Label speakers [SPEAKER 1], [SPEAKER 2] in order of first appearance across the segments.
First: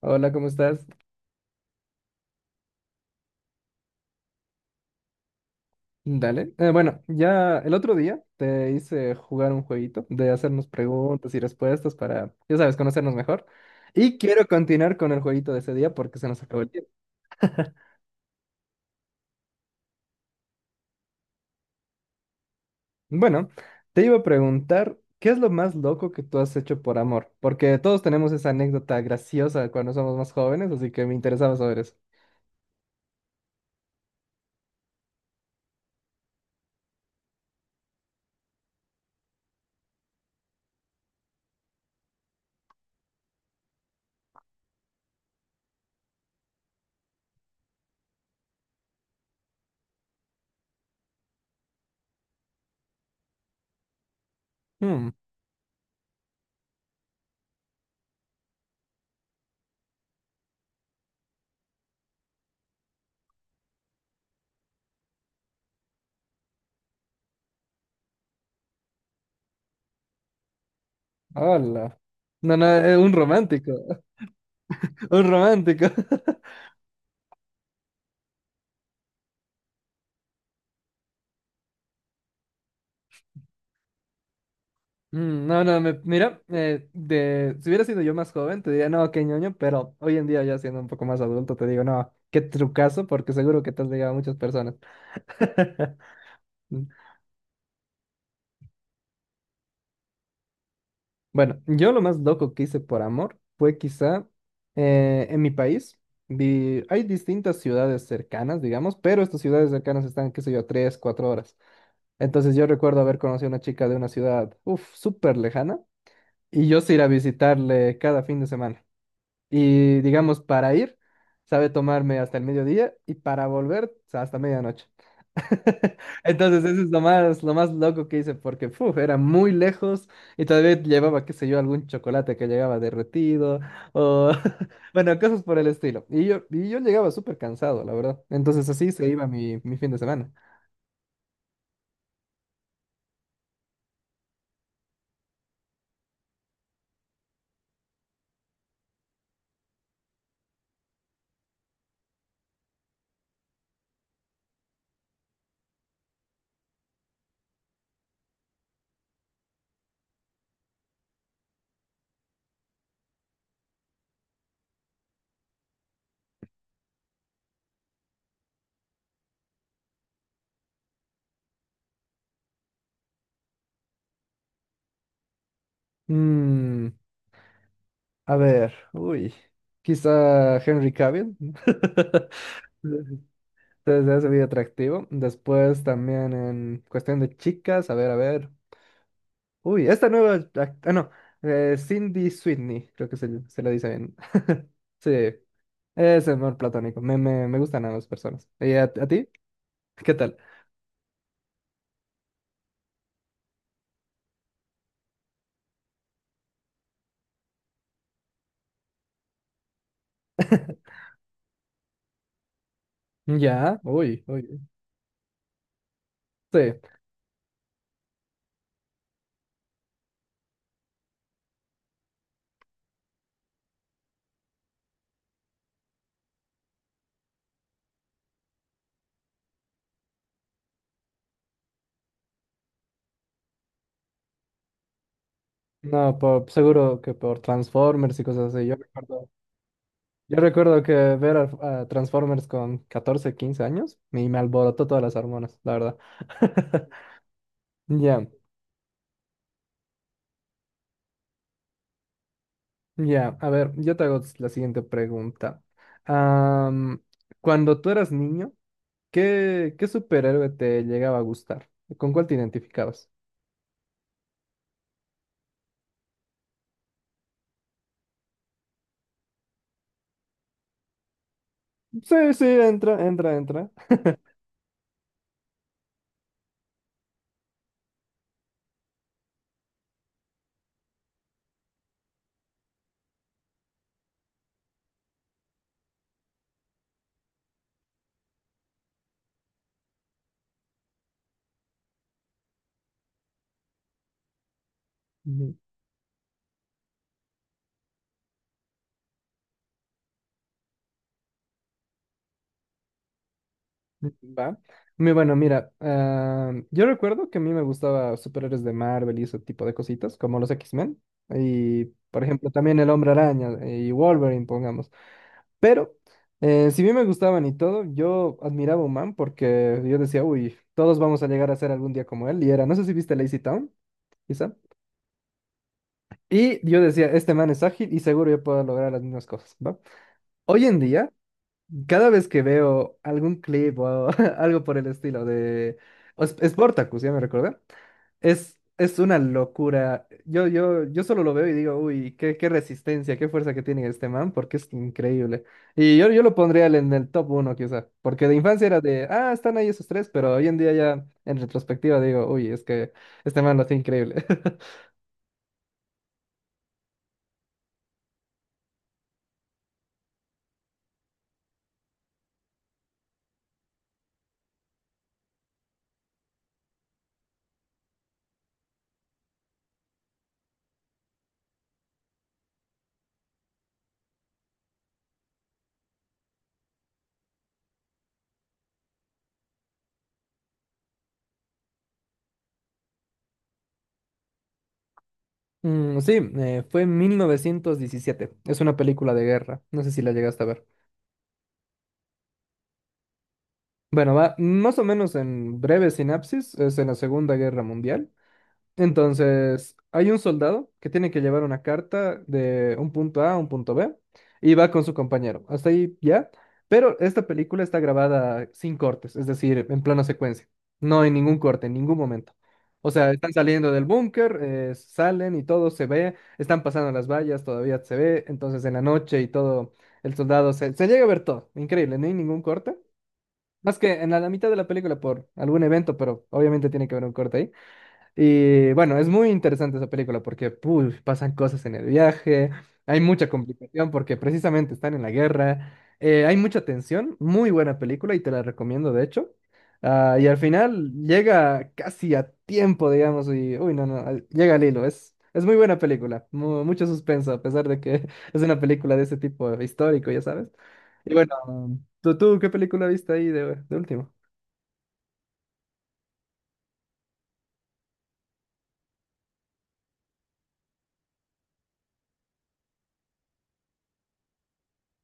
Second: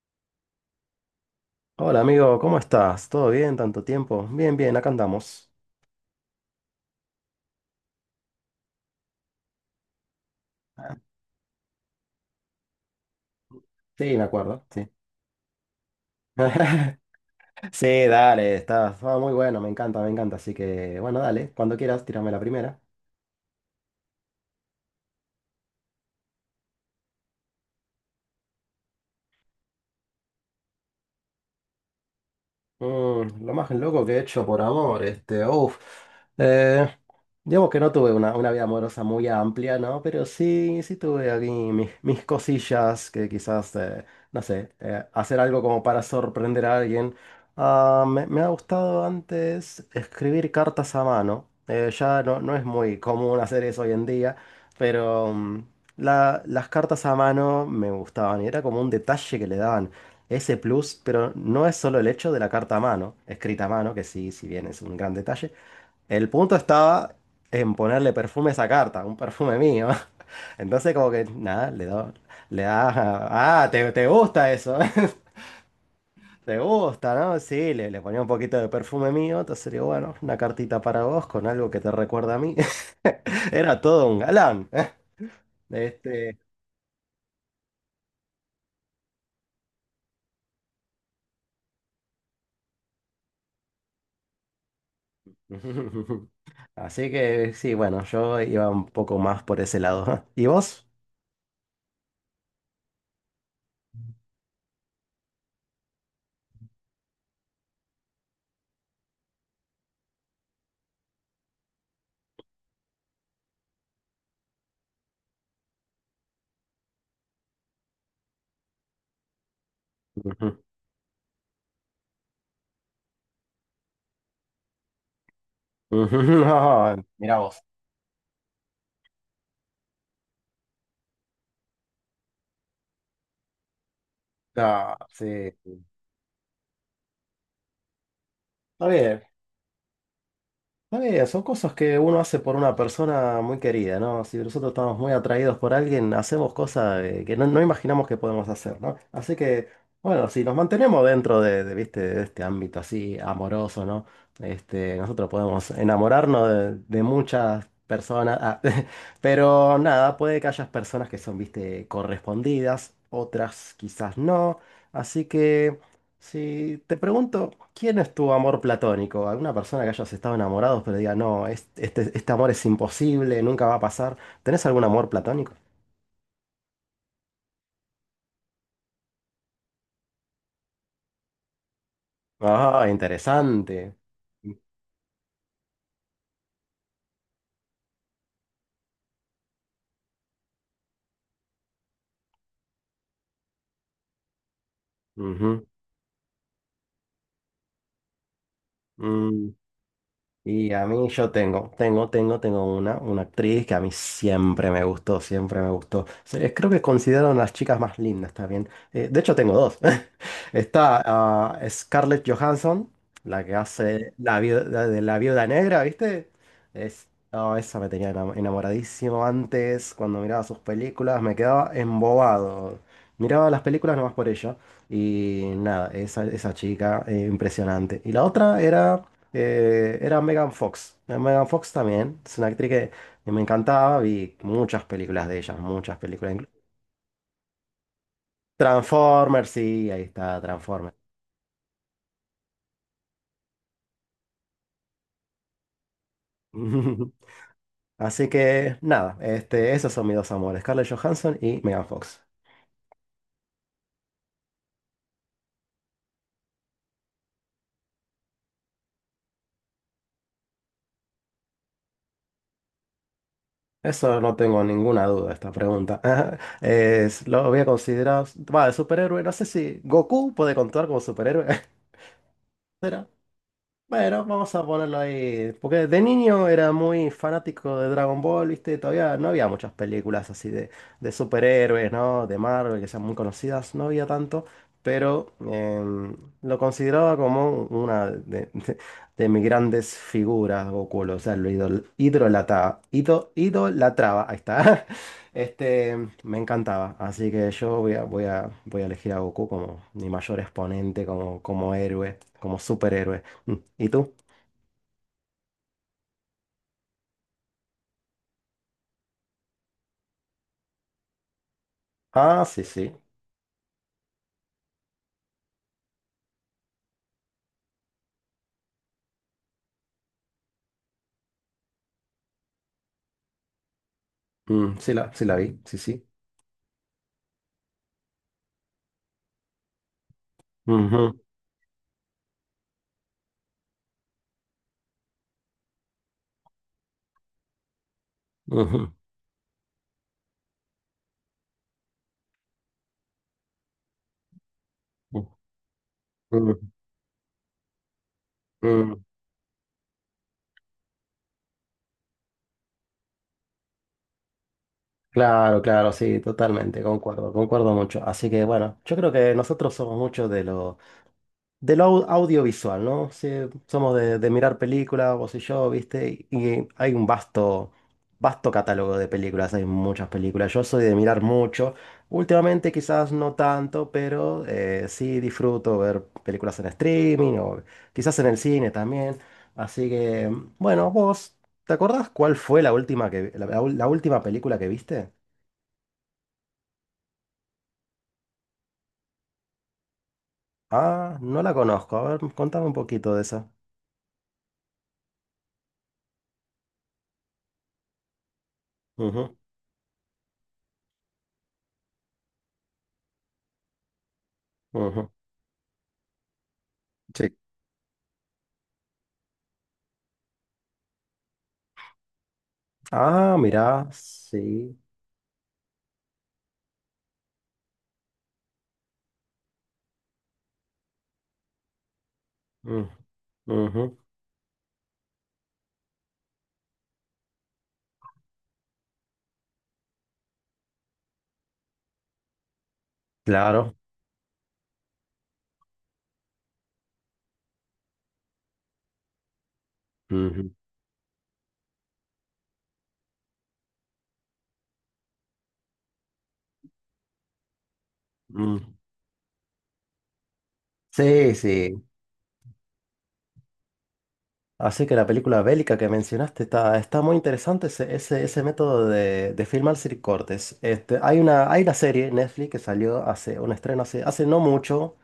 [SPEAKER 1] Hola, ¿cómo estás?
[SPEAKER 2] Hola amigo, ¿cómo estás? ¿Todo bien? ¿Tanto tiempo? Bien, bien, acá andamos.
[SPEAKER 1] Dale. Bueno, ya el otro día te hice jugar un jueguito de hacernos preguntas y respuestas para, ya sabes, conocernos mejor. Y
[SPEAKER 2] Sí, me
[SPEAKER 1] quiero
[SPEAKER 2] acuerdo, sí.
[SPEAKER 1] continuar con el jueguito de ese día porque se nos acabó el tiempo.
[SPEAKER 2] Sí, dale, está, muy bueno, me encanta, me encanta. Así que, bueno, dale, cuando quieras, tírame la primera.
[SPEAKER 1] Bueno, te iba a preguntar, ¿qué es lo más loco que tú has hecho por amor? Porque todos tenemos esa anécdota graciosa cuando somos más jóvenes, así que me interesaba saber eso.
[SPEAKER 2] Lo más loco que he hecho por amor, este, uff. Digamos que no tuve una vida amorosa muy amplia, ¿no? Pero sí, sí tuve aquí mis cosillas que quizás, no sé, hacer algo como para sorprender a alguien. Ah, me ha gustado antes escribir cartas a mano. Ya no, no es muy común hacer eso hoy en día,
[SPEAKER 1] Hmm,
[SPEAKER 2] pero las cartas a mano me gustaban y era como un detalle que le daban ese plus, pero no es solo el hecho de la carta a mano, escrita a mano, que sí, si bien es un gran detalle, el punto estaba en ponerle perfume a esa carta, un perfume mío. Entonces como que, nada,
[SPEAKER 1] hola. No,
[SPEAKER 2] le
[SPEAKER 1] no, eh, un
[SPEAKER 2] da, ah,
[SPEAKER 1] romántico.
[SPEAKER 2] te gusta eso,
[SPEAKER 1] Un romántico.
[SPEAKER 2] te gusta, ¿no? Sí, le ponía un poquito de perfume mío, entonces digo, bueno, una cartita para vos con algo que te recuerda a mí. Era todo un galán.
[SPEAKER 1] No, no,
[SPEAKER 2] Este...
[SPEAKER 1] mira, si hubiera sido yo más joven, te diría, no, qué ñoño, pero hoy en día ya siendo un poco más adulto, te digo, no, qué trucazo, porque seguro que te has ligado a muchas personas. Mm,
[SPEAKER 2] Así que sí, bueno, yo iba un poco más por ese lado. ¿Y vos?
[SPEAKER 1] Bueno, yo lo más loco que hice por amor fue quizá en mi país, hay distintas ciudades cercanas, digamos, pero estas ciudades cercanas están, qué sé yo, tres, cuatro horas. Entonces yo recuerdo haber conocido a una chica de una ciudad, uff, súper lejana, y yo sí ir a visitarle cada fin de semana. Y digamos,
[SPEAKER 2] Ujú.
[SPEAKER 1] para ir, sabe tomarme hasta el mediodía y para volver hasta medianoche.
[SPEAKER 2] Ujú.
[SPEAKER 1] Entonces, eso es
[SPEAKER 2] No, mira
[SPEAKER 1] lo
[SPEAKER 2] vos.
[SPEAKER 1] más loco que hice porque puf, era muy lejos y todavía llevaba, qué sé yo, algún chocolate que llegaba derretido o,
[SPEAKER 2] No,
[SPEAKER 1] bueno, cosas
[SPEAKER 2] sí.
[SPEAKER 1] por el estilo. Y yo llegaba súper cansado, la verdad. Entonces,
[SPEAKER 2] Está
[SPEAKER 1] así se
[SPEAKER 2] bien.
[SPEAKER 1] iba mi, mi fin de semana.
[SPEAKER 2] Está bien, son cosas que uno hace por una persona muy querida, ¿no? Si nosotros estamos muy atraídos por alguien, hacemos cosas, que no, no imaginamos que podemos hacer, ¿no? Así que, bueno, si nos mantenemos dentro ¿viste? De este ámbito así amoroso, ¿no? Este, nosotros podemos enamorarnos de muchas personas, ah, pero nada, puede que haya personas que son, ¿viste?, correspondidas, otras quizás no. Así que... Si te pregunto, ¿quién es tu amor platónico? ¿Alguna persona que hayas estado enamorados pero diga, no, este, este amor es imposible, nunca va a pasar? ¿Tenés algún amor platónico?
[SPEAKER 1] Mm, a ver, uy, quizá Henry Cavill.
[SPEAKER 2] Ah, interesante.
[SPEAKER 1] Entonces es muy atractivo. Después también en cuestión de chicas, a ver, a ver. Uy, esta nueva... no, Cindy Sweeney, creo que se, se lo dice bien. Sí,
[SPEAKER 2] Ujú.
[SPEAKER 1] es amor platónico. Me gustan ambas personas. ¿Y a ti?
[SPEAKER 2] Mm.
[SPEAKER 1] ¿Qué tal?
[SPEAKER 2] Y a mí yo tengo, tengo, tengo, una actriz que a mí siempre me gustó, siempre me gustó. Creo que considero una de las chicas más lindas también. De hecho tengo dos. Está, ah, Scarlett Johansson, la que
[SPEAKER 1] Ya,
[SPEAKER 2] hace
[SPEAKER 1] uy,
[SPEAKER 2] la
[SPEAKER 1] uy.
[SPEAKER 2] viuda, de la viuda negra, ¿viste?
[SPEAKER 1] Sí,
[SPEAKER 2] Es, oh, esa me tenía enamoradísimo antes, cuando miraba sus películas, me quedaba embobado. Miraba las películas nomás por ella. Y nada, esa chica, impresionante. Y la otra era... era Megan Fox. Megan Fox también. Es una actriz que me encantaba. Vi muchas películas de ella, muchas
[SPEAKER 1] no,
[SPEAKER 2] películas.
[SPEAKER 1] por, seguro que por Transformers y cosas así.
[SPEAKER 2] Transformers, sí, ahí
[SPEAKER 1] Yo
[SPEAKER 2] está,
[SPEAKER 1] recuerdo que
[SPEAKER 2] Transformers.
[SPEAKER 1] ver a Transformers con 14 15 años y me alborotó todas las hormonas, la verdad. Ya,
[SPEAKER 2] Así que nada, este, esos son mis dos amores, Scarlett Johansson y Megan Fox.
[SPEAKER 1] ya, a ver, yo te hago la siguiente pregunta. Am, cuando tú eras niño, ¿qué, qué superhéroe te llegaba a gustar? ¿Con cuál te identificabas?
[SPEAKER 2] Eso no tengo ninguna duda, esta pregunta. Es, lo voy a considerar. Va, de superhéroe, no sé si Goku puede contar como superhéroe.
[SPEAKER 1] Sí, sí, entra, entra, entra.
[SPEAKER 2] Bueno, vamos a ponerlo ahí. Porque de niño era muy fanático de Dragon Ball, ¿viste? Todavía no había muchas películas así de superhéroes, ¿no? De Marvel, que sean muy conocidas, no había tanto. Pero, lo consideraba como de mis grandes figuras, Goku. O sea, lo idol, idolata- ido- idolatraba. Ahí está.
[SPEAKER 1] Ujú.
[SPEAKER 2] Este, me encantaba. Así que yo voy a, voy a elegir a Goku como mi mayor exponente, como, como héroe, como superhéroe. Mm. ¿Y tú?
[SPEAKER 1] Va. Muy bueno, mira, yo recuerdo que a mí me gustaba superhéroes de Marvel y ese tipo de cositas, como los X-Men. Y, por
[SPEAKER 2] Ah,
[SPEAKER 1] ejemplo,
[SPEAKER 2] sí,
[SPEAKER 1] también el
[SPEAKER 2] sí.
[SPEAKER 1] Hombre Araña y Wolverine, pongamos. Pero, si bien me gustaban y todo, yo admiraba a Human porque yo decía, uy, todos vamos a llegar a ser algún día como él. Y era, no sé si viste Lazy Town, quizá.
[SPEAKER 2] Mm, sí la, sí la vi, sí, sí.
[SPEAKER 1] Y yo decía, este man es ágil y seguro yo puedo lograr las mismas cosas, ¿va? Hoy en día
[SPEAKER 2] Ujú,
[SPEAKER 1] cada vez que veo algún clip o algo por el estilo de Sportacus, ya me recordé,
[SPEAKER 2] ujú,
[SPEAKER 1] es una locura. Yo solo lo veo y digo, uy, qué, qué resistencia, qué fuerza que tiene este man, porque es increíble. Y yo lo pondría
[SPEAKER 2] ujú,
[SPEAKER 1] en el top uno, quizá, porque de infancia era
[SPEAKER 2] ujú.
[SPEAKER 1] de, ah, están ahí esos tres, pero hoy en día ya en retrospectiva digo, uy, es que este man lo hace increíble.
[SPEAKER 2] Claro, claro, sí, totalmente, concuerdo, concuerdo mucho. Así que, bueno, yo creo que nosotros somos muchos de los, de lo audiovisual, ¿no? Sí, somos de mirar películas, vos y yo, ¿viste? Y hay un vasto, vasto catálogo de películas, hay muchas películas. Yo soy de mirar mucho. Últimamente quizás no tanto, pero, sí disfruto ver películas en streaming o quizás en el cine también. Así que, bueno, vos, ¿te acordás cuál fue la última que, la ul- la última película que viste?
[SPEAKER 1] Sí, fue en 1917, es una película de guerra, no sé si la llegaste a ver.
[SPEAKER 2] Ah, no la conozco. A ver, contame un poquito de esa.
[SPEAKER 1] Bueno, va más o menos en breve sinapsis, es en la Segunda Guerra Mundial.
[SPEAKER 2] Ujú,
[SPEAKER 1] Entonces, hay un soldado que tiene que llevar una carta de un punto A a un punto B y va con su
[SPEAKER 2] ujú.
[SPEAKER 1] compañero. Hasta ahí ya. Pero esta película está grabada sin cortes, es decir, en plano secuencia. No hay ningún corte en ningún momento. O sea, están
[SPEAKER 2] Ah,
[SPEAKER 1] saliendo del
[SPEAKER 2] mira,
[SPEAKER 1] búnker,
[SPEAKER 2] sí.
[SPEAKER 1] salen y todo se ve, están pasando las vallas, todavía se ve. Entonces, en la noche y todo, el soldado se, se llega a ver todo. Increíble, no hay ningún corte.
[SPEAKER 2] Mm,
[SPEAKER 1] Más que
[SPEAKER 2] ujú.
[SPEAKER 1] en la, la mitad de la película por algún evento, pero obviamente tiene que haber un corte ahí. Y bueno, es muy interesante esa película porque puy, pasan cosas en el viaje, hay mucha
[SPEAKER 2] Claro.
[SPEAKER 1] complicación porque precisamente están en la guerra, hay mucha tensión, muy buena película y te la recomiendo de hecho. Ah, y al
[SPEAKER 2] Ujú,
[SPEAKER 1] final llega casi a tiempo, digamos, y uy, no, no, llega al hilo, es muy buena película, mucho suspenso a pesar de que es una
[SPEAKER 2] mm.
[SPEAKER 1] película de ese tipo histórico, ya sabes. Y bueno,
[SPEAKER 2] Sí, sí.
[SPEAKER 1] ¿tú, tú qué película viste ahí de último?
[SPEAKER 2] Así que la película bélica que mencionaste está, está muy interesante ese, ese, ese método de filmar sin cortes. Este, hay una serie en Netflix que salió hace un estreno hace, hace no mucho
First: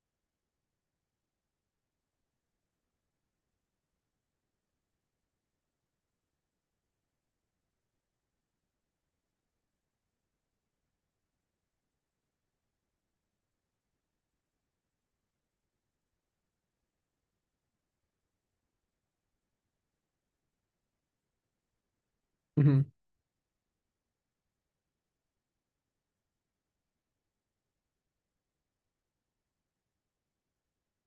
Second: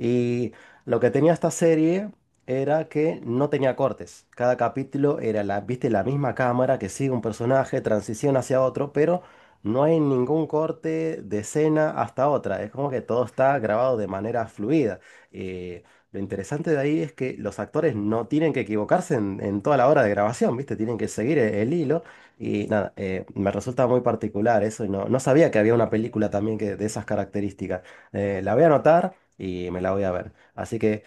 [SPEAKER 2] y lo que tenía esta serie era que no tenía cortes. Cada capítulo era la, viste, la misma cámara que sigue un personaje, transición hacia otro, pero no hay ningún corte de escena hasta otra. Es como que todo está grabado de manera fluida. Eh, lo interesante de ahí es que los actores no tienen que equivocarse en toda la hora de grabación, ¿viste? Tienen que seguir el hilo. Y
[SPEAKER 1] Ujú.
[SPEAKER 2] nada, me resulta muy particular eso y no, no sabía que había una película también que, de esas características. La voy a anotar y me la voy a ver. Así que,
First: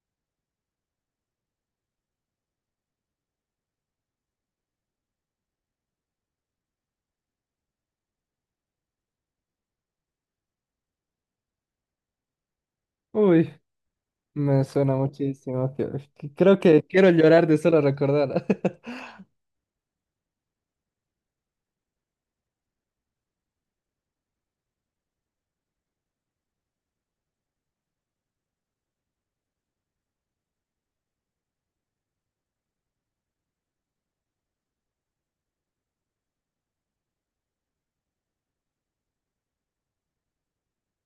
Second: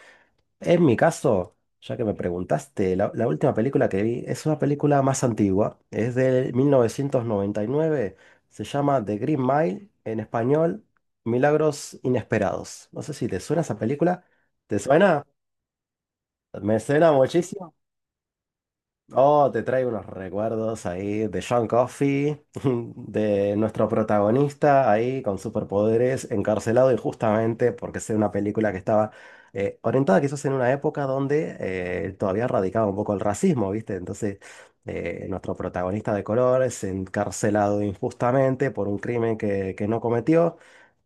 [SPEAKER 2] en mi caso, ya que me preguntaste, la última película que vi es una película más antigua, es del 1999, se llama The Green Mile, en español, Milagros Inesperados. No sé si te
[SPEAKER 1] Uy.
[SPEAKER 2] suena esa película.
[SPEAKER 1] Me
[SPEAKER 2] ¿Te
[SPEAKER 1] suena
[SPEAKER 2] suena?
[SPEAKER 1] muchísimo. Que creo
[SPEAKER 2] Me
[SPEAKER 1] que quiero
[SPEAKER 2] suena
[SPEAKER 1] llorar de
[SPEAKER 2] muchísimo.
[SPEAKER 1] solo recordar.
[SPEAKER 2] Oh, te traigo unos recuerdos ahí de John Coffey, de nuestro protagonista ahí con superpoderes, encarcelado injustamente porque es una película que estaba, orientada quizás en una época donde, todavía radicaba un poco el racismo, ¿viste? Entonces, nuestro protagonista de color es encarcelado injustamente por un crimen que no cometió.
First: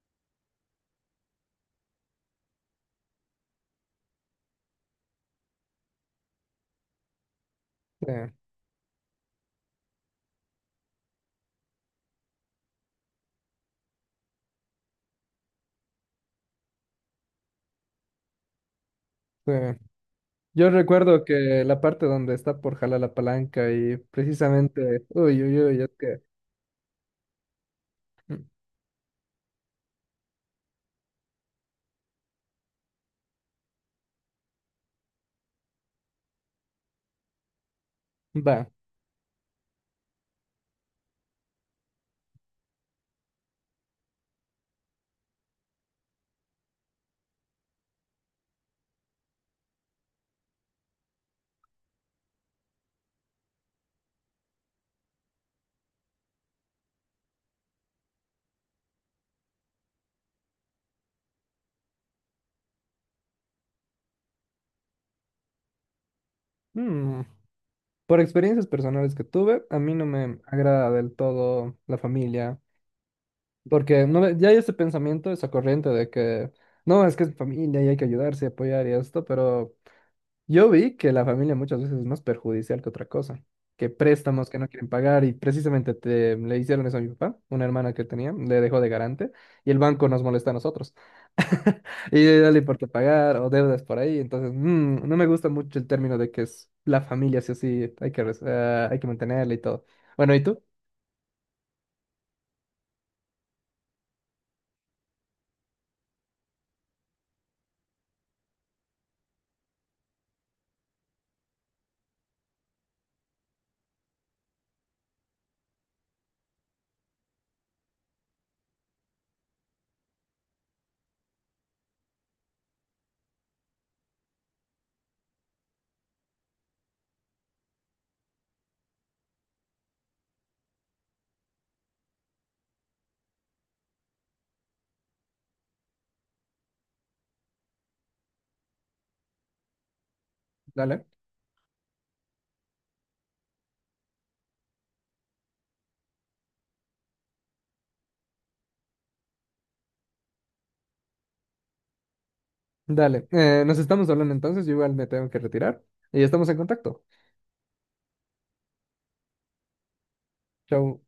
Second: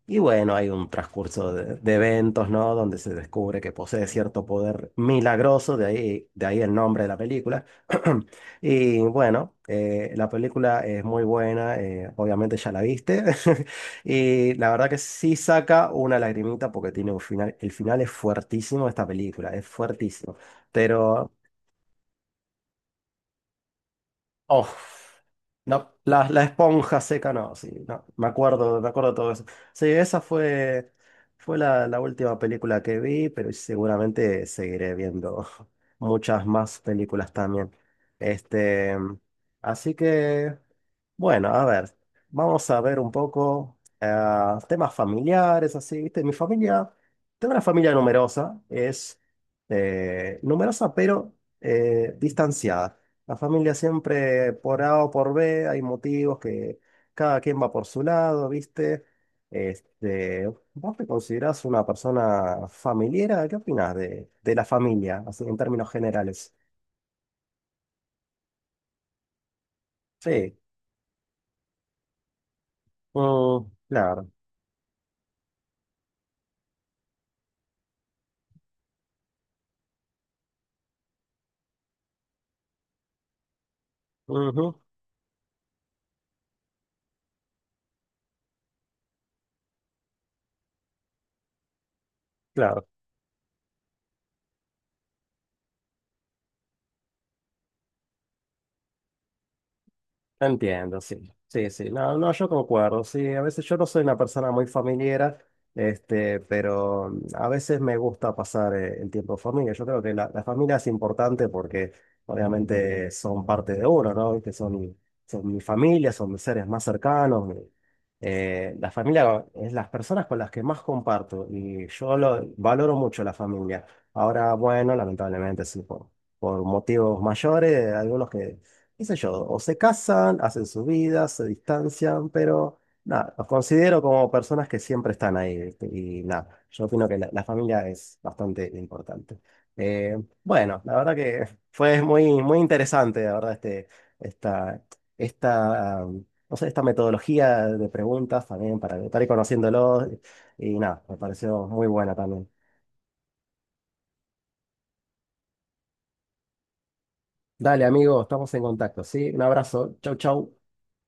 [SPEAKER 2] Y bueno, hay un transcurso de eventos, ¿no? Donde se descubre que posee cierto poder milagroso, de ahí el nombre de la película.
[SPEAKER 1] Sí,
[SPEAKER 2] Y bueno, la película es muy buena, obviamente ya la viste. Y la verdad que sí saca una lagrimita porque tiene un final, el final es fuertísimo de esta película,
[SPEAKER 1] sí.
[SPEAKER 2] es fuertísimo.
[SPEAKER 1] Yo recuerdo
[SPEAKER 2] Pero
[SPEAKER 1] que la parte donde está por jalar la palanca y
[SPEAKER 2] oh,
[SPEAKER 1] precisamente, uy, uy, uy, es
[SPEAKER 2] no,
[SPEAKER 1] que,
[SPEAKER 2] la esponja seca, no, sí, no,
[SPEAKER 1] mm,
[SPEAKER 2] me acuerdo todo eso. Sí, esa fue, fue la última película que vi, pero seguramente seguiré viendo muchas más películas también.
[SPEAKER 1] va,
[SPEAKER 2] Este, así que, bueno, a ver, vamos a ver un poco, temas familiares, así, ¿viste? Mi familia, tengo una familia numerosa, es, numerosa pero, distanciada. La familia siempre por A o por B, hay motivos que cada quien va por su lado, ¿viste? Este, ¿vos te considerás una persona familiar? ¿Qué opinás de la familia, así en términos generales?
[SPEAKER 1] mm, por experiencias personales que tuve, a mí no me
[SPEAKER 2] Sí,
[SPEAKER 1] agrada del todo la familia,
[SPEAKER 2] mm,
[SPEAKER 1] porque no,
[SPEAKER 2] claro.
[SPEAKER 1] ya hay ese pensamiento, esa corriente de que, no, es que es familia y hay que ayudarse y apoyar y esto, pero yo vi que la familia muchas veces es más perjudicial que otra cosa, que préstamos que no
[SPEAKER 2] Ujú,
[SPEAKER 1] quieren pagar y precisamente te, le hicieron eso a mi papá, una hermana que tenía, le dejó de garante y el banco nos molesta a nosotros. Y dale por qué
[SPEAKER 2] claro.
[SPEAKER 1] pagar o deudas por ahí, entonces no me gusta mucho el término de que es la familia, sí o sí, hay que, hay que mantenerla y todo. Bueno, ¿y tú?
[SPEAKER 2] Entiendo, sí. Sí, sí. No, no, yo concuerdo. Sí, a veces yo no soy una persona muy familiera, este, pero mm, a veces me gusta pasar, el tiempo en familia. Yo creo que la familia es importante porque obviamente son parte de uno, ¿no? Que son, son mi familia, son mis seres más cercanos. La familia es las personas con las que más comparto y yo lo, valoro mucho la familia. Ahora, bueno, lamentablemente sí, por motivos mayores, algunos que qué sé yo, o se casan, hacen su vida, se distancian, pero nada, los considero como personas que siempre están ahí, ¿viste? Y nada, yo opino que la familia es bastante importante. Eh, bueno, la
[SPEAKER 1] Dale,
[SPEAKER 2] verdad que fue muy, muy interesante, la verdad, esta, esta, no sé, esta metodología de preguntas también para estar ahí conociéndolos y nada, me pareció muy buena también.
[SPEAKER 1] dale. Nos estamos hablando entonces, yo igual me tengo que retirar y estamos en contacto.
[SPEAKER 2] Dale, amigo, estamos en contacto, ¿sí? Un abrazo, chau, chau.
[SPEAKER 1] Chau.